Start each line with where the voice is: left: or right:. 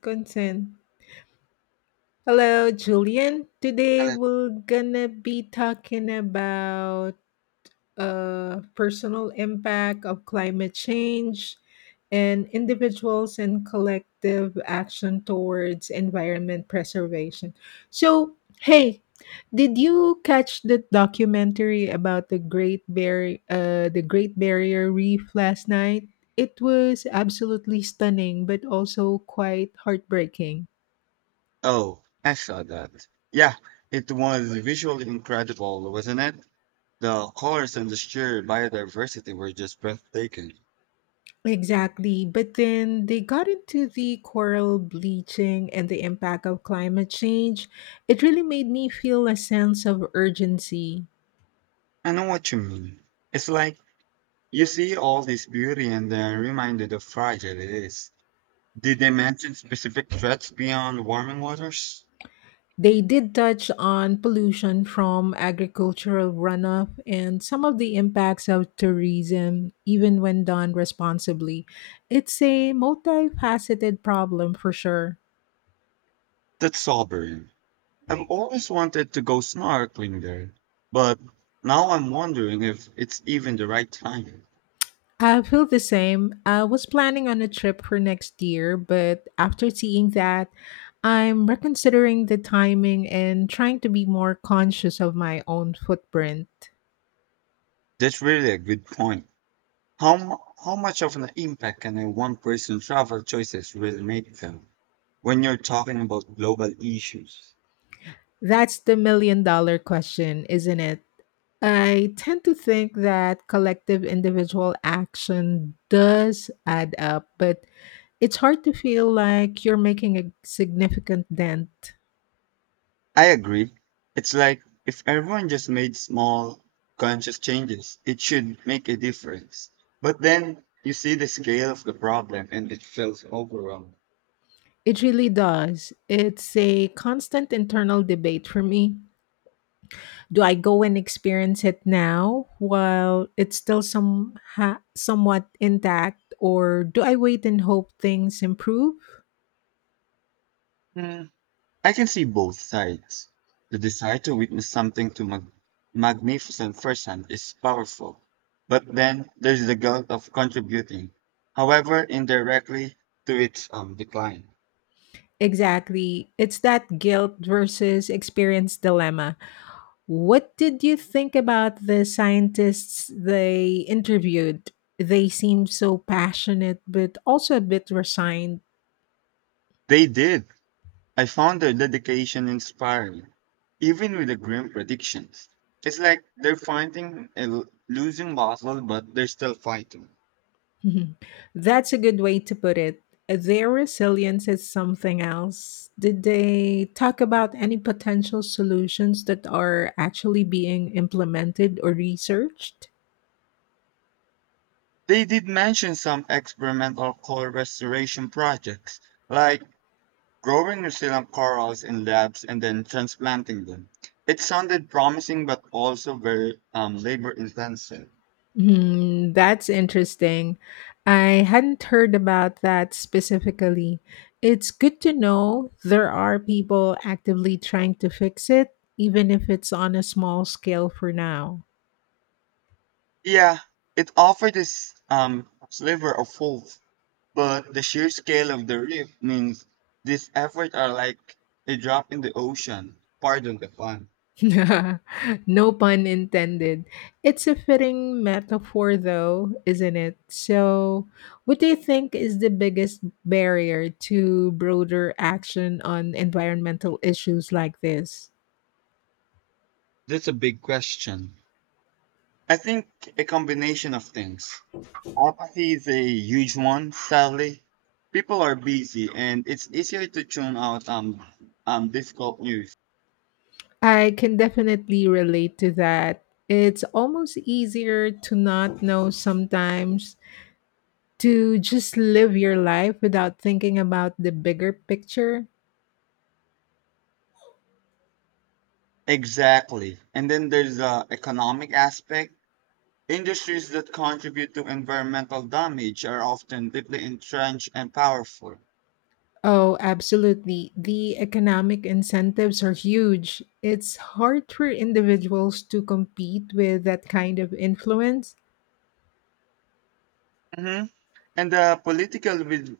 left: Consent. Hello, Julian. Today we're gonna be talking about personal impact of climate change and individuals and collective action towards environment preservation. So, hey, did you catch the documentary about the Great Barrier Reef last night? It was absolutely stunning, but also quite heartbreaking.
right: Oh, I saw that. Yeah, it was visually incredible, wasn't it? The colors and the sheer biodiversity were just breathtaking.
left: Exactly. But then they got into the coral bleaching and the impact of climate change. It really made me feel a sense of urgency.
right: I know what you mean. It's like you see all this beauty and then reminded of fragile it is. Did they mention specific threats beyond warming waters?
left: They did touch on pollution from agricultural runoff and some of the impacts of tourism, even when done responsibly. It's a multifaceted problem for sure.
right: That's sobering. I've always wanted to go snorkeling there, but now I'm wondering if it's even the right time.
left: I feel the same. I was planning on a trip for next year, but after seeing that, I'm reconsidering the timing and trying to be more conscious of my own footprint.
right: That's really a good point. How much of an impact can a one person travel choices really make though when you're talking about global issues?
left: That's the million dollar question, isn't it? I tend to think that collective individual action does add up, but it's hard to feel like you're making a significant dent.
right: I agree. It's like if everyone just made small conscious changes, it should make a difference. But then you see the scale of the problem and it feels overwhelming.
left: It really does. It's a constant internal debate for me. Do I go and experience it now while it's still somewhat intact or do I wait and hope things improve?
right: I can see both sides. The desire to witness something magnificent firsthand is powerful, but then there's the guilt of contributing, however indirectly, to its decline.
left: Exactly. It's that guilt versus experience dilemma. What did you think about the scientists they interviewed? They seemed so passionate but also a bit resigned.
right: They did. I found their dedication inspiring, even with the grim predictions. It's like they're fighting a losing battle, but they're still fighting.
left: Mhm. That's a good way to put it. Their resilience is something else. Did they talk about any potential solutions that are actually being implemented or researched?
right: They did mention some experimental coal restoration projects, like growing resilient corals in labs and then transplanting them. It sounded promising but also very labor intensive.
left: Hmm, that's interesting. I hadn't heard about that specifically. It's good to know there are people actively trying to fix it, even if it's on a small scale for now.
right: Yeah, it offered this sliver of hope, but the sheer scale of the reef means these efforts are like a drop in the ocean. Pardon the pun.
left: No pun intended. It's a fitting metaphor, though, isn't it? So, what do you think is the biggest barrier to broader action on environmental issues like this?
right: That's a big question. I think a combination of things. Apathy is a huge one, sadly. People are busy and it's easier to tune out difficult news.
left: I can definitely relate to that. It's almost easier to not know sometimes, to just live your life without thinking about the bigger picture.
right: Exactly. And then there's the economic aspect. Industries that contribute to environmental damage are often deeply entrenched and powerful.
left: Oh, absolutely. The economic incentives are huge. It's hard for individuals to compete with that kind of influence.
right: hmm And the political will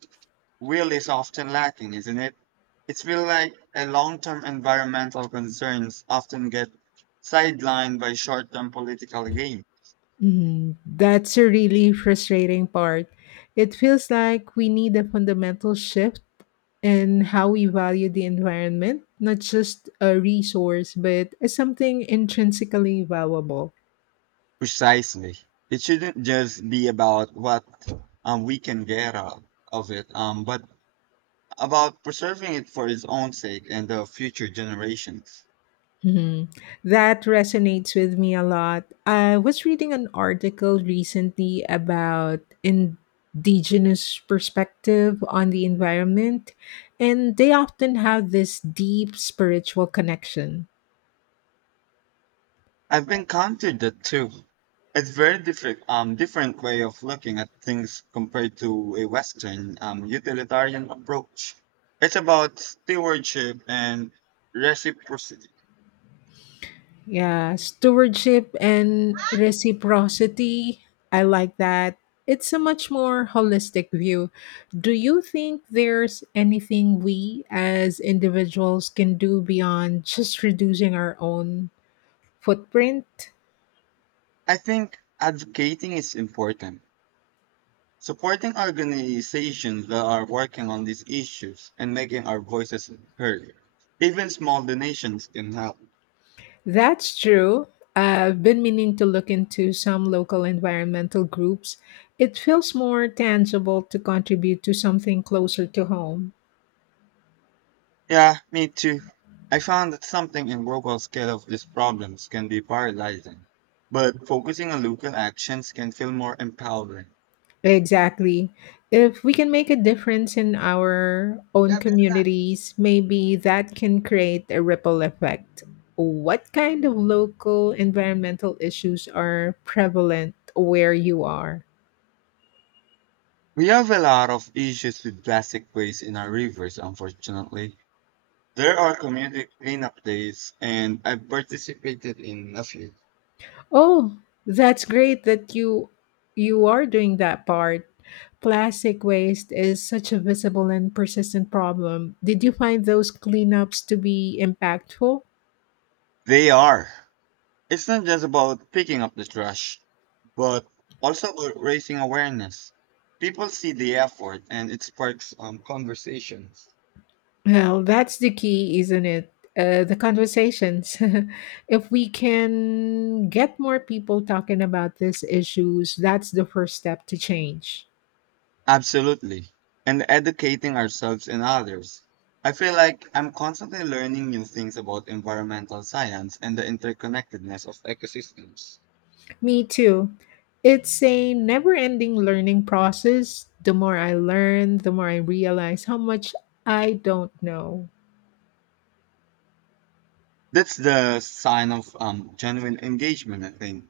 right: will is often lacking, isn't it? It feels like a long-term environmental concerns often get sidelined by short-term political gain.
left: Mm, that's a really frustrating part. It feels like we need a fundamental shift in how we value the environment, not just a resource, but as something intrinsically valuable.
right: Precisely. It shouldn't just be about what we can get out of it, but about preserving it for its own sake and the future generations.
left: Mhm. That resonates with me a lot. I was reading an article recently about indigenous perspective on the environment, and they often have this deep spiritual connection.
right: I've encountered that too. It's very different, different way of looking at things compared to a Western utilitarian approach. It's about stewardship and reciprocity.
left: Yeah, stewardship and reciprocity. I like that. It's a much more holistic view. Do you think there's anything we as individuals can do beyond just reducing our own footprint?
right: I think advocating is important. Supporting organizations that are working on these issues and making our voices heard. Even small donations can help.
left: That's true. I've been meaning to look into some local environmental groups. It feels more tangible to contribute to something closer to home.
right: Yeah, me too. I found that something in global scale of these problems can be paralyzing, but focusing on local actions can feel more empowering.
left: Exactly. If we can make a difference in our own communities, maybe that can create a ripple effect. What kind of local environmental issues are prevalent where you are?
right: We have a lot of issues with plastic waste in our rivers, unfortunately. There are community cleanup days, and I've participated in a few.
left: Oh, that's great that you are doing that part. Plastic waste is such a visible and persistent problem. Did you find those cleanups to be impactful?
right: They are. It's not just about picking up the trash, but also about raising awareness. People see the effort and it sparks conversations.
left: Well, that's the key, isn't it? The conversations. If we can get more people talking about these issues, that's the first step to change.
right: Absolutely. And educating ourselves and others. I feel like I'm constantly learning new things about environmental science and the interconnectedness of ecosystems.
left: Me too. It's a never ending learning process. The more I learn, the more I realize how much I don't know.
right: That's the sign of genuine engagement, I think.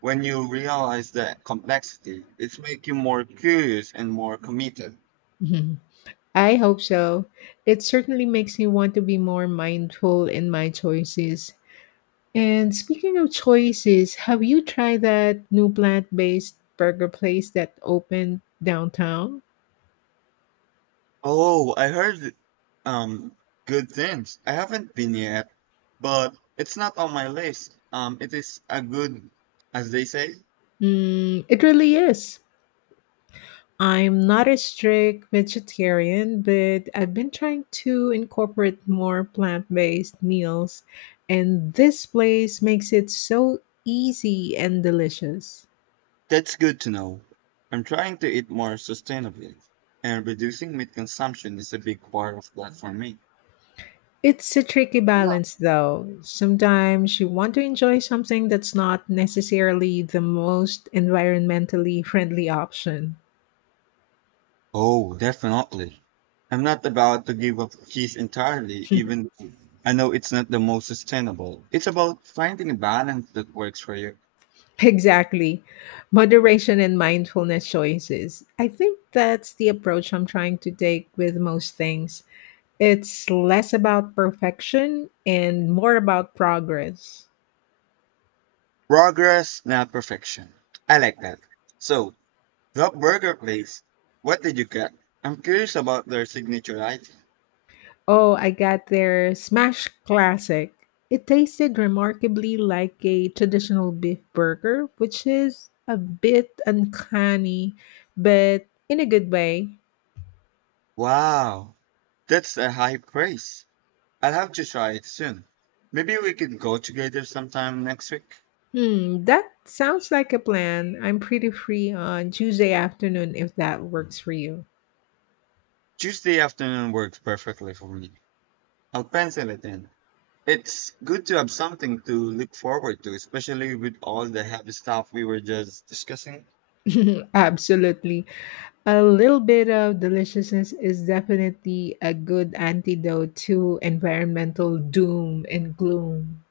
right: When you realize the complexity, it makes you more curious and more committed.
left: Mhm. I hope so. It certainly makes me want to be more mindful in my choices. And speaking of choices, have you tried that new plant based burger place that opened downtown?
right: Oh, I heard um good things. I haven't been yet, but it's not on my list. It is a good, as they say.
left: Mm, it really is. I'm not a strict vegetarian, but I've been trying to incorporate more plant based meals, and this place makes it so easy and delicious.
right: That's good to know. I'm trying to eat more sustainably, and reducing meat consumption is a big part of that for me.
left: It's a tricky balance, though. Sometimes you want to enjoy something that's not necessarily the most environmentally friendly option.
right: Oh, definitely. I'm not about to give up cheese entirely, even though I know it's not the most sustainable. It's about finding a balance that works for you.
left: Exactly. Moderation and mindfulness choices. I think that's the approach I'm trying to take with most things. It's less about perfection and more about progress.
right: Progress, not perfection. I like that. So, Rock Burger Place. What did you get? I'm curious about their signature item.
left: Oh, I got their smash classic. It tasted remarkably like a traditional beef burger, which is a bit uncanny, but in a good way.
right: Wow, that's a high praise. I'll have to try it soon. Maybe we can go together sometime next week.
left: Hmm, that sounds like a plan. I'm pretty free on Tuesday afternoon if that works for you.
right: Tuesday afternoon works perfectly for me. I'll pencil it in. It's good to have something to look forward to, especially with all the heavy stuff we were just discussing.
left: Absolutely. A little bit of deliciousness is definitely a good antidote to environmental doom and gloom.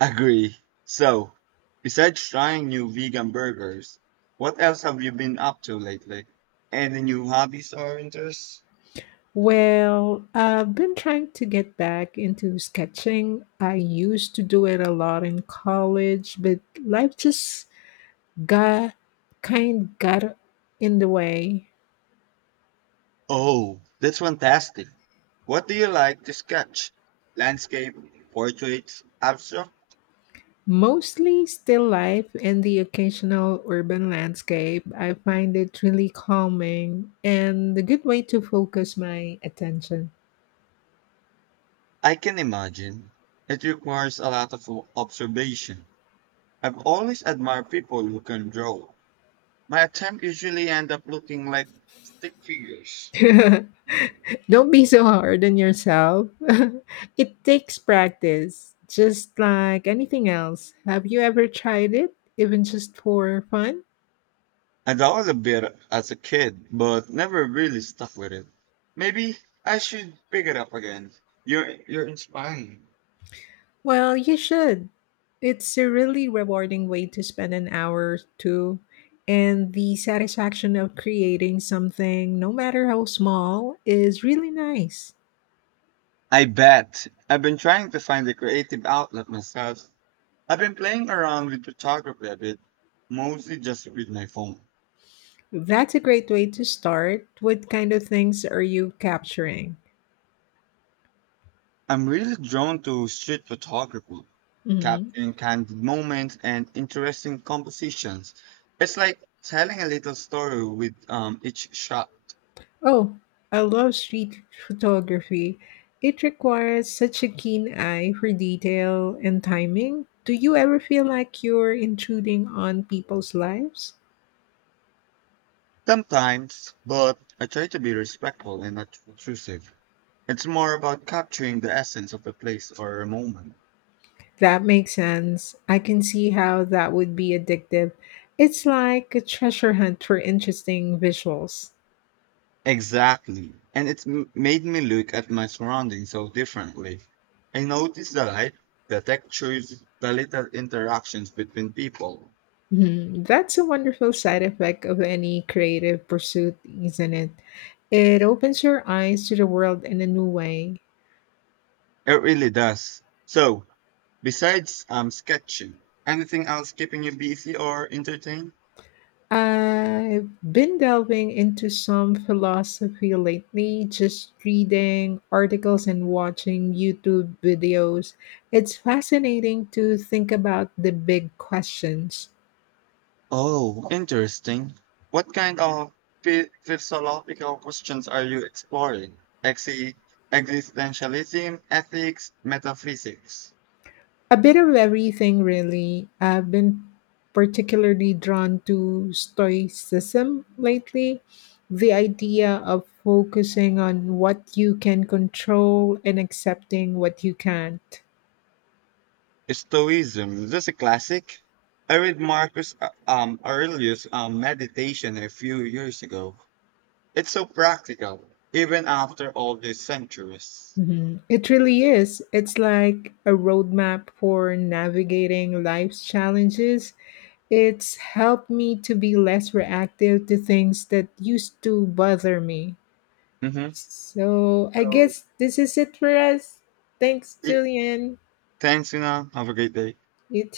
right: Agree. So, besides trying new vegan burgers, what else have you been up to lately? Any new hobbies or interests?
left: Well, I've been trying to get back into sketching. I used to do it a lot in college, but life just got kind got in the way.
right: Oh, that's fantastic. What do you like to sketch? Landscape, portraits, abstract?
left: Mostly still life and the occasional urban landscape. I find it really calming and a good way to focus my attention.
right: I can imagine. It requires a lot of observation. I've always admired people who can draw. My attempt usually end up looking like stick figures.
left: Don't be so hard on yourself. It takes practice, just like anything else. Have you ever tried it, even just for fun?
right: I dabbled a bit as a kid, but never really stuck with it. Maybe I should pick it up again. You're inspiring.
left: Well, you should. It's a really rewarding way to spend an hour or two, and the satisfaction of creating something, no matter how small, is really nice.
right: I bet. I've been trying to find a creative outlet myself. I've been playing around with photography a bit, mostly just with my phone.
left: That's a great way to start. What kind of things are you capturing?
right: I'm really drawn to street photography,
left: Mhm.
right: capturing candid moments and interesting compositions. It's like telling a little story with each shot.
left: Oh, I love street photography. It requires such a keen eye for detail and timing. Do you ever feel like you're intruding on people's lives?
right: Sometimes, but I try to be respectful and not intrusive. It's more about capturing the essence of a place or a moment.
left: That makes sense. I can see how that would be addictive. It's like a treasure hunt for interesting visuals.
right: Exactly. And it's made me look at my surroundings so differently. I notice the light, the textures, the little interactions between people.
left: Hmm, that's a wonderful side effect of any creative pursuit, isn't it? It opens your eyes to the world in a new way.
right: It really does. So, besides sketching, anything else keeping you busy or entertained?
left: I've been delving into some philosophy lately, just reading articles and watching YouTube videos. It's fascinating to think about the big questions.
right: Oh, interesting. What kind of philosophical questions are you exploring? Exi- Existentialism, ethics, metaphysics.
left: A bit of everything, really. I've been particularly drawn to Stoicism lately. The idea of focusing on what you can control and accepting what you can't.
right: Stoicism. That's a classic. I read Marcus Aurelius' Meditation a few years ago. It's so practical, even after all these centuries.
left: Mhm. It really is. It's like a roadmap for navigating life's challenges. It's helped me to be less reactive to things that used to bother me.
right: Mm-hmm.
left: So I
right: So,
left: guess this is it for us. Thanks,
right: y-
left: Julian.
right: thanks, Una. Have a great day.
left: You